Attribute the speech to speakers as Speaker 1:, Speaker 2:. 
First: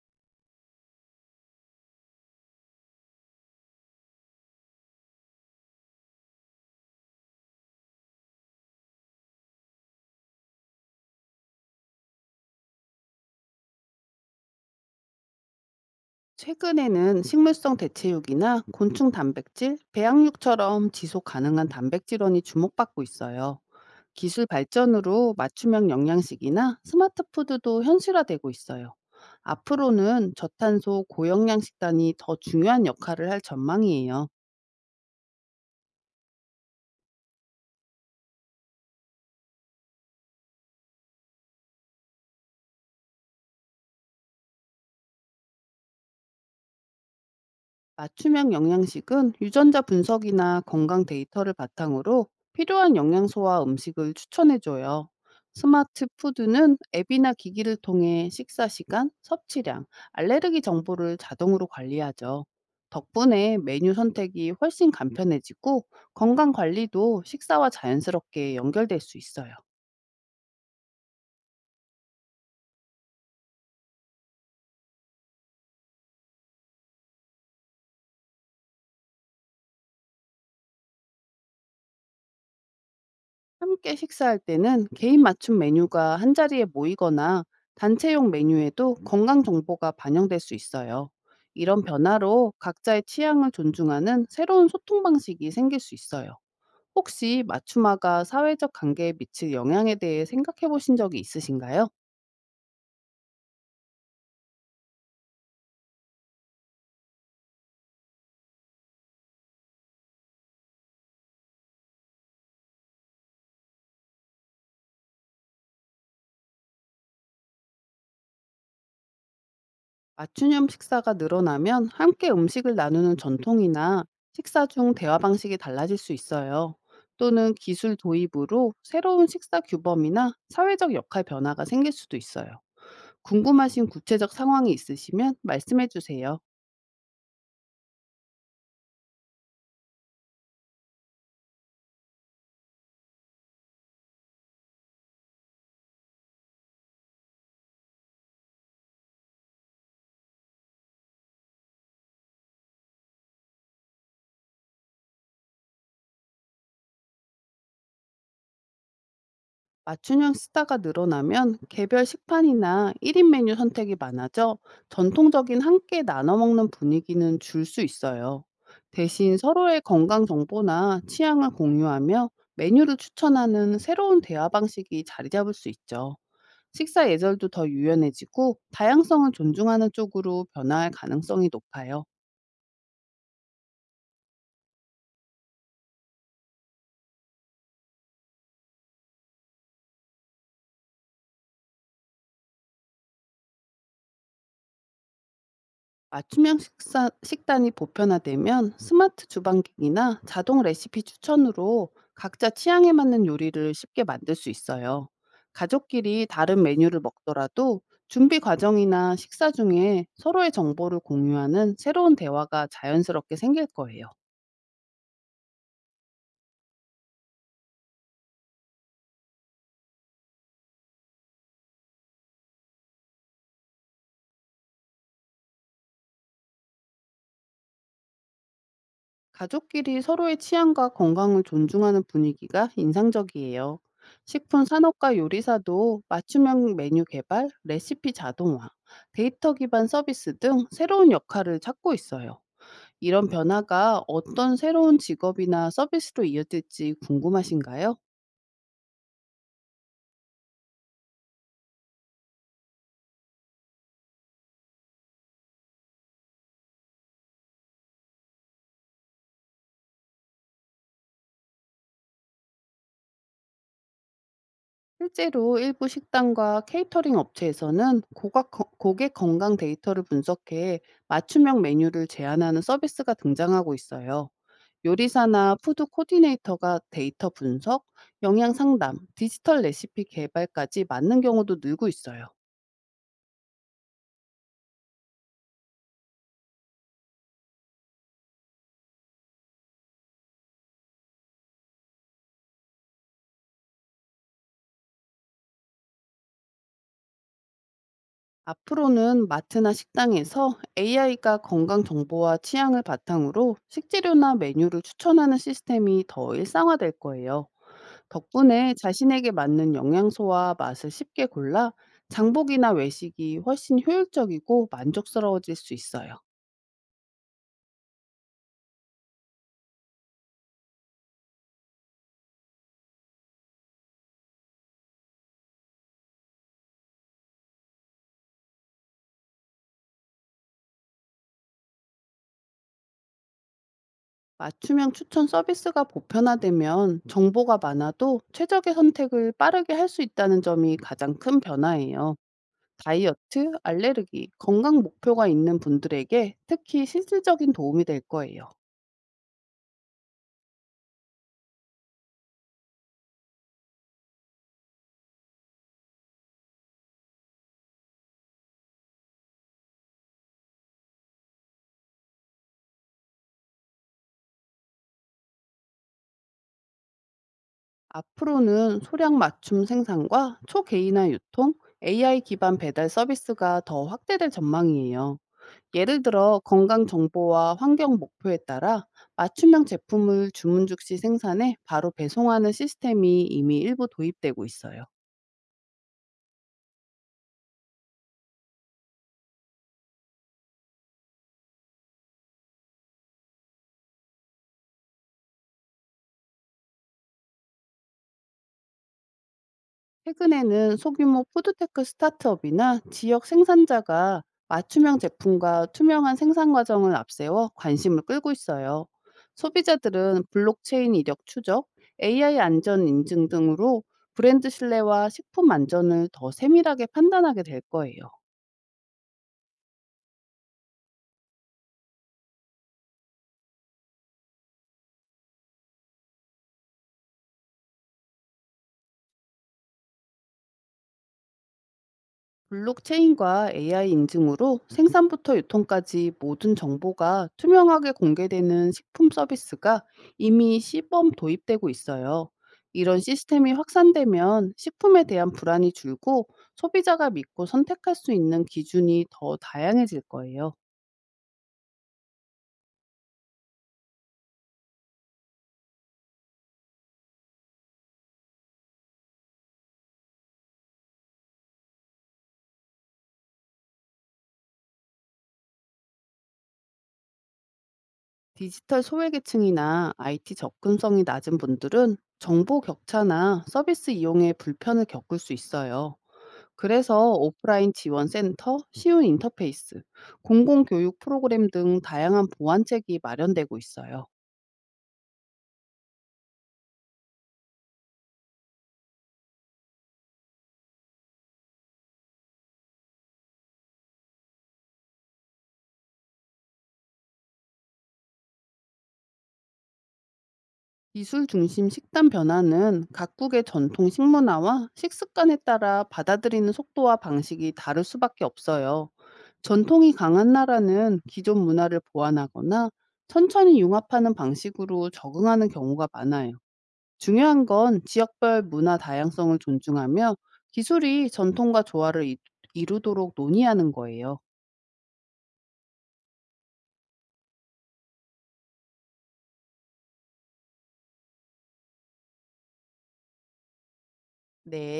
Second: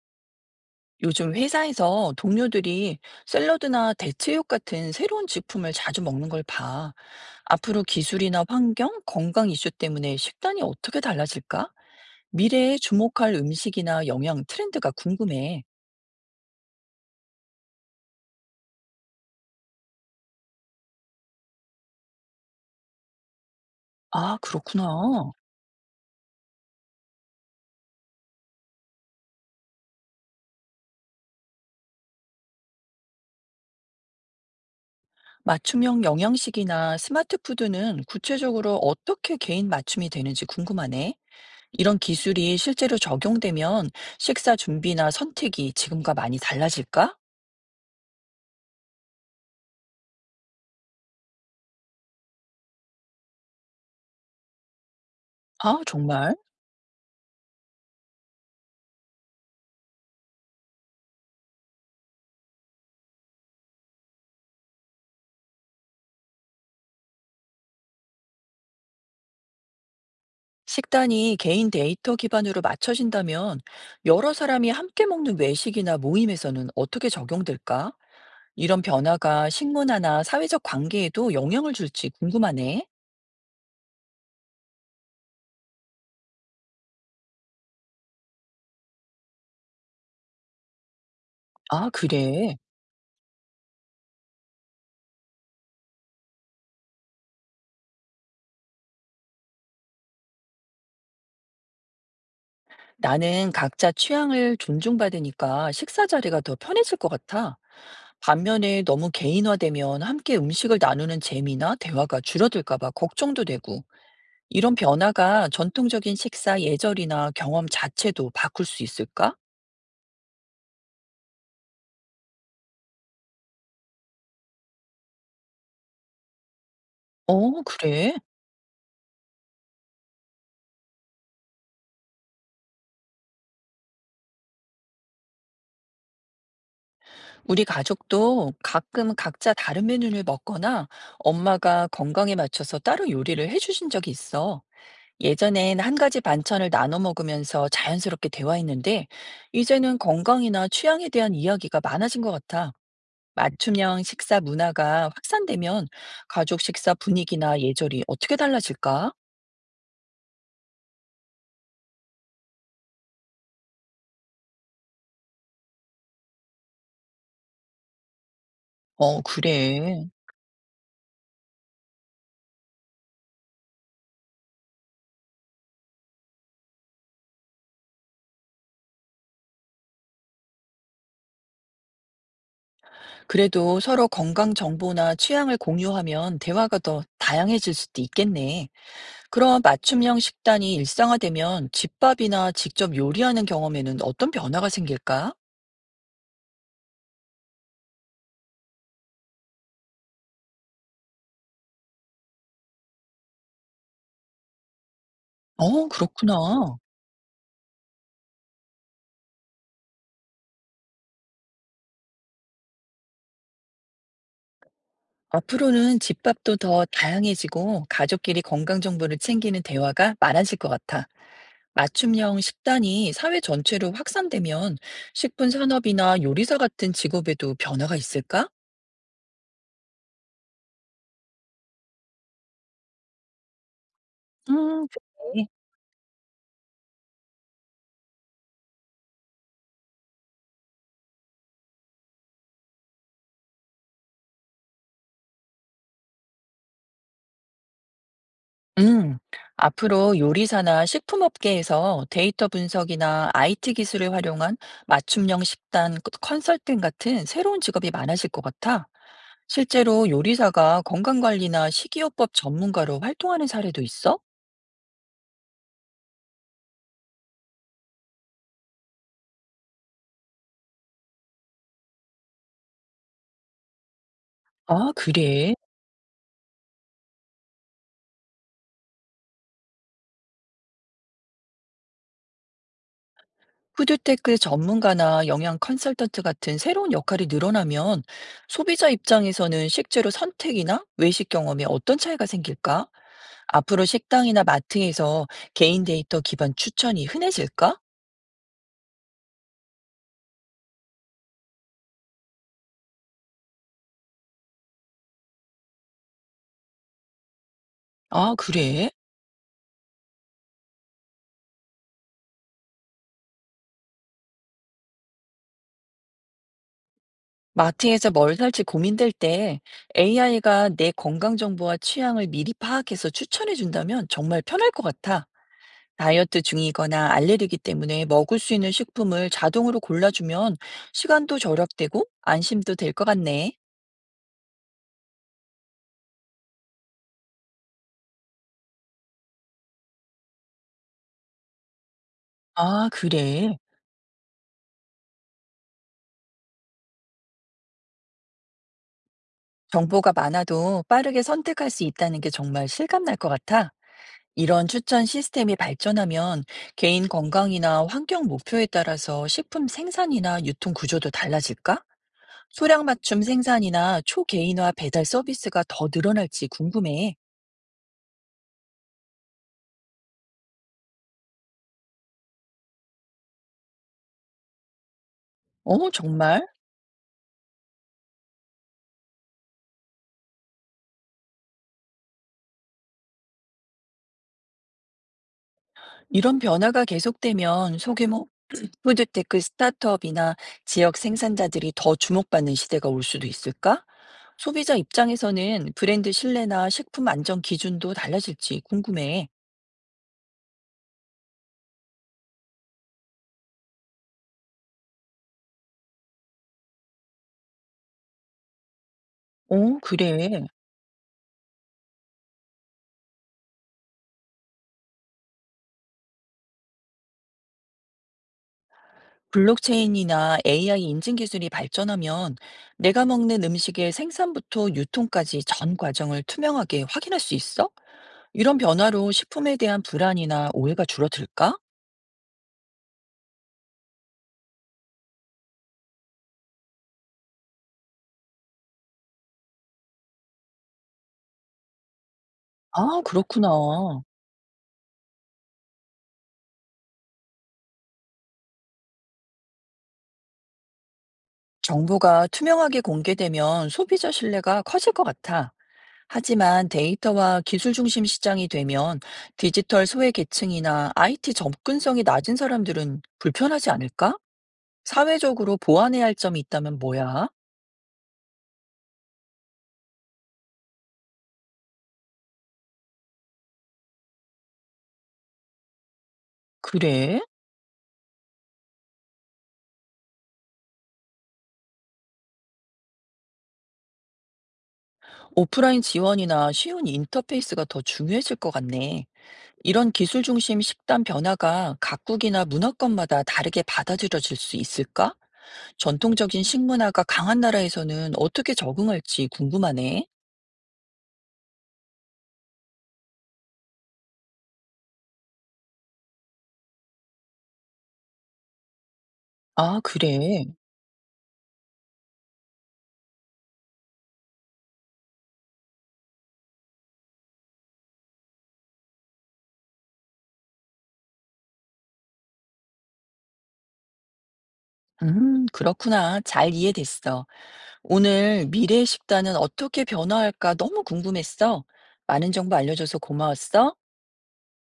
Speaker 1: 요즘 회사에서 동료들이 샐러드나 대체육 같은 새로운 식품을 자주 먹는 걸 봐. 앞으로 기술이나 환경, 건강 이슈 때문에 식단이 어떻게 달라질까? 미래에 주목할 음식이나 영양 트렌드가 궁금해.
Speaker 2: 최근에는 식물성 대체육이나 곤충 단백질, 배양육처럼 지속 가능한 단백질원이 주목받고 있어요.
Speaker 1: 아,
Speaker 2: 기술
Speaker 1: 그렇구나.
Speaker 2: 발전으로 맞춤형 영양식이나 스마트 푸드도 현실화되고 있어요. 앞으로는 저탄소 고영양 식단이 더 중요한 역할을 할 전망이에요.
Speaker 1: 맞춤형 영양식이나 스마트 푸드는 구체적으로 어떻게 개인 맞춤이 되는지 궁금하네. 이런 기술이 실제로 적용되면 식사 준비나 선택이 지금과 많이 달라질까?
Speaker 2: 맞춤형 영양식은 유전자 분석이나 건강 데이터를 바탕으로 필요한 영양소와 음식을 추천해줘요.
Speaker 1: 아,
Speaker 2: 스마트
Speaker 1: 정말?
Speaker 2: 푸드는 앱이나 기기를 통해 식사 시간, 섭취량, 알레르기 정보를 자동으로 관리하죠. 덕분에 메뉴 선택이 훨씬 간편해지고 건강 관리도 식사와 자연스럽게 연결될 수 있어요.
Speaker 1: 식단이 개인 데이터 기반으로 맞춰진다면 여러 사람이 함께 먹는 외식이나 모임에서는 어떻게 적용될까? 이런 변화가 식문화나 사회적 관계에도 영향을 줄지 궁금하네.
Speaker 2: 함께 식사할 때는 개인 맞춤 메뉴가 한자리에 모이거나 단체용 메뉴에도 건강 정보가 반영될 수 있어요. 이런
Speaker 1: 아,
Speaker 2: 변화로
Speaker 1: 그래.
Speaker 2: 각자의 취향을 존중하는 새로운 소통 방식이 생길 수 있어요. 혹시 맞춤화가 사회적 관계에 미칠 영향에 대해 생각해 보신 적이 있으신가요?
Speaker 1: 나는 각자 취향을 존중받으니까 식사 자리가 더 편해질 것 같아. 반면에 너무 개인화되면 함께 음식을 나누는 재미나 대화가 줄어들까봐 걱정도 되고, 이런 변화가 전통적인 식사 예절이나 경험 자체도 바꿀 수 있을까?
Speaker 2: 맞춤형 식사가 늘어나면 함께 음식을 나누는 전통이나 식사 중 대화 방식이 달라질 수 있어요. 또는
Speaker 1: 어
Speaker 2: 기술
Speaker 1: 그래?
Speaker 2: 도입으로 새로운 식사 규범이나 사회적 역할 변화가 생길 수도 있어요. 궁금하신 구체적 상황이 있으시면 말씀해 주세요.
Speaker 1: 우리 가족도 가끔 각자 다른 메뉴를 먹거나 엄마가 건강에 맞춰서 따로 요리를 해주신 적이 있어. 예전엔 한 가지 반찬을 나눠 먹으면서 자연스럽게 대화했는데, 이제는 건강이나 취향에 대한 이야기가 많아진 것 같아. 맞춤형 식사 문화가 확산되면 가족 식사 분위기나 예절이 어떻게 달라질까?
Speaker 2: 맞춤형 식사가 늘어나면 개별 식판이나 1인 메뉴 선택이 많아져 전통적인 함께 나눠 먹는 분위기는 줄 수 있어요.
Speaker 1: 어,
Speaker 2: 대신 서로의
Speaker 1: 그래.
Speaker 2: 건강 정보나 취향을 공유하며 메뉴를 추천하는 새로운 대화 방식이 자리 잡을 수 있죠. 식사 예절도 더 유연해지고 다양성을 존중하는 쪽으로 변화할 가능성이 높아요.
Speaker 1: 그래도 서로 건강 정보나 취향을 공유하면 대화가 더 다양해질 수도 있겠네. 그럼 맞춤형 식단이 일상화되면 집밥이나 직접 요리하는 경험에는 어떤 변화가 생길까?
Speaker 2: 맞춤형 식사, 식단이 보편화되면 스마트 주방기기나 자동 레시피 추천으로 각자 취향에 맞는 요리를 쉽게 만들 수 있어요.
Speaker 1: 어,
Speaker 2: 가족끼리 다른
Speaker 1: 그렇구나.
Speaker 2: 메뉴를 먹더라도 준비 과정이나 식사 중에 서로의 정보를 공유하는 새로운 대화가 자연스럽게 생길 거예요.
Speaker 1: 앞으로는 집밥도 더 다양해지고 가족끼리 건강 정보를 챙기는 대화가 많아질 것 같아. 맞춤형 식단이 사회 전체로 확산되면 식품 산업이나 요리사 같은 직업에도 변화가 있을까?
Speaker 2: 가족끼리 서로의 취향과 건강을 존중하는 분위기가 인상적이에요. 식품
Speaker 1: 음,
Speaker 2: 산업과
Speaker 1: 그래.
Speaker 2: 요리사도 맞춤형 메뉴 개발, 레시피 자동화, 데이터 기반 서비스 등 새로운 역할을 찾고 있어요. 이런 변화가 어떤 새로운 직업이나 서비스로 이어질지 궁금하신가요?
Speaker 1: 음, 앞으로 요리사나 식품업계에서 데이터 분석이나 IT 기술을 활용한 맞춤형 식단 컨설팅 같은 새로운 직업이 많아질 것 같아. 실제로 요리사가 건강관리나 식이요법 전문가로 활동하는 사례도 있어?
Speaker 2: 실제로 일부 식당과 케이터링 업체에서는 고객 건강 데이터를 분석해 맞춤형 메뉴를 제안하는 서비스가 등장하고 있어요.
Speaker 1: 아, 그래.
Speaker 2: 요리사나 푸드 코디네이터가 데이터 분석, 영양 상담, 디지털 레시피 개발까지 맞는 경우도 늘고 있어요.
Speaker 1: 푸드테크 전문가나 영양 컨설턴트 같은 새로운 역할이 늘어나면 소비자 입장에서는 식재료 선택이나 외식 경험에 어떤 차이가 생길까? 앞으로 식당이나 마트에서 개인 데이터 기반 추천이 흔해질까?
Speaker 2: 앞으로는 마트나 식당에서 AI가 건강 정보와 취향을 바탕으로 식재료나 메뉴를 추천하는 시스템이 더 일상화될 거예요.
Speaker 1: 아,
Speaker 2: 덕분에
Speaker 1: 그래?
Speaker 2: 자신에게 맞는 영양소와 맛을 쉽게 골라 장복이나 외식이 훨씬 효율적이고 만족스러워질 수 있어요.
Speaker 1: 마트에서 뭘 살지 고민될 때 AI가 내 건강 정보와 취향을 미리 파악해서 추천해 준다면 정말 편할 것 같아. 다이어트 중이거나 알레르기 때문에 먹을 수 있는 식품을 자동으로 골라주면 시간도 절약되고 안심도 될 것 같네.
Speaker 2: 맞춤형 추천 서비스가 보편화되면 정보가 많아도 최적의 선택을 빠르게 할 수 있다는 점이 가장 큰 변화예요.
Speaker 1: 아,
Speaker 2: 다이어트,
Speaker 1: 그래.
Speaker 2: 알레르기, 건강 목표가 있는 분들에게 특히 실질적인 도움이 될 거예요.
Speaker 1: 정보가 많아도 빠르게 선택할 수 있다는 게 정말 실감날 것 같아. 이런 추천 시스템이 발전하면 개인 건강이나 환경 목표에 따라서 식품 생산이나 유통 구조도 달라질까? 소량 맞춤 생산이나 초개인화 배달 서비스가 더 늘어날지 궁금해.
Speaker 2: 앞으로는 소량 맞춤 생산과 초개인화 유통, AI 기반 배달 서비스가 더 확대될 전망이에요.
Speaker 1: 어,
Speaker 2: 예를 들어
Speaker 1: 정말?
Speaker 2: 건강 정보와 환경 목표에 따라 맞춤형 제품을 주문 즉시 생산해 바로 배송하는 시스템이 이미 일부 도입되고 있어요.
Speaker 1: 이런 변화가 계속되면 소규모 푸드테크 스타트업이나 지역 생산자들이 더 주목받는 시대가 올 수도 있을까? 소비자 입장에서는 브랜드 신뢰나 식품 안전 기준도 달라질지 궁금해.
Speaker 2: 최근에는 소규모 푸드테크 스타트업이나 지역 생산자가 맞춤형 제품과 투명한 생산 과정을 앞세워 관심을 끌고 있어요.
Speaker 1: 어, 그래.
Speaker 2: 소비자들은 블록체인 이력 추적, AI 안전 인증 등으로 브랜드 신뢰와 식품 안전을 더 세밀하게 판단하게 될 거예요.
Speaker 1: 블록체인이나 AI 인증 기술이 발전하면 내가 먹는 음식의 생산부터 유통까지 전 과정을 투명하게 확인할 수 있어? 이런 변화로 식품에 대한 불안이나 오해가 줄어들까?
Speaker 2: 블록체인과 AI 인증으로 생산부터 유통까지 모든 정보가 투명하게 공개되는 식품 서비스가 이미 시범 도입되고 있어요. 이런
Speaker 1: 아, 그렇구나.
Speaker 2: 시스템이 확산되면 식품에 대한 불안이 줄고 소비자가 믿고 선택할 수 있는 기준이 더 다양해질 거예요.
Speaker 1: 정보가 투명하게 공개되면 소비자 신뢰가 커질 것 같아. 하지만 데이터와 기술 중심 시장이 되면 디지털 소외 계층이나 IT 접근성이 낮은 사람들은 불편하지 않을까? 사회적으로 보완해야 할 점이 있다면 뭐야?
Speaker 2: 디지털 소외계층이나 IT 접근성이 낮은 분들은 정보 격차나 서비스 이용에 불편을 겪을 수 있어요. 그래서
Speaker 1: 그래?
Speaker 2: 오프라인 지원 센터, 쉬운 인터페이스, 공공교육 프로그램 등 다양한 보완책이 마련되고 있어요.
Speaker 1: 오프라인 지원이나 쉬운 인터페이스가 더 중요해질 것 같네. 이런 기술 중심 식단 변화가 각국이나 문화권마다 다르게 받아들여질 수 있을까? 전통적인 식문화가 강한 나라에서는 어떻게 적응할지 궁금하네.
Speaker 2: 기술 중심 식단 변화는 각국의 전통 식문화와 식습관에 따라 받아들이는 속도와 방식이 다를 수밖에 없어요.
Speaker 1: 아,
Speaker 2: 전통이 강한
Speaker 1: 그래.
Speaker 2: 나라는 기존 문화를 보완하거나 천천히 융합하는 방식으로 적응하는 경우가 많아요. 중요한 건 지역별 문화 다양성을 존중하며 기술이 전통과 조화를 이루도록 논의하는 거예요.
Speaker 1: 그렇구나. 잘 이해됐어. 오늘 미래의 식단은 어떻게 변화할까 너무 궁금했어. 많은 정보 알려줘서 고마웠어.
Speaker 2: 네.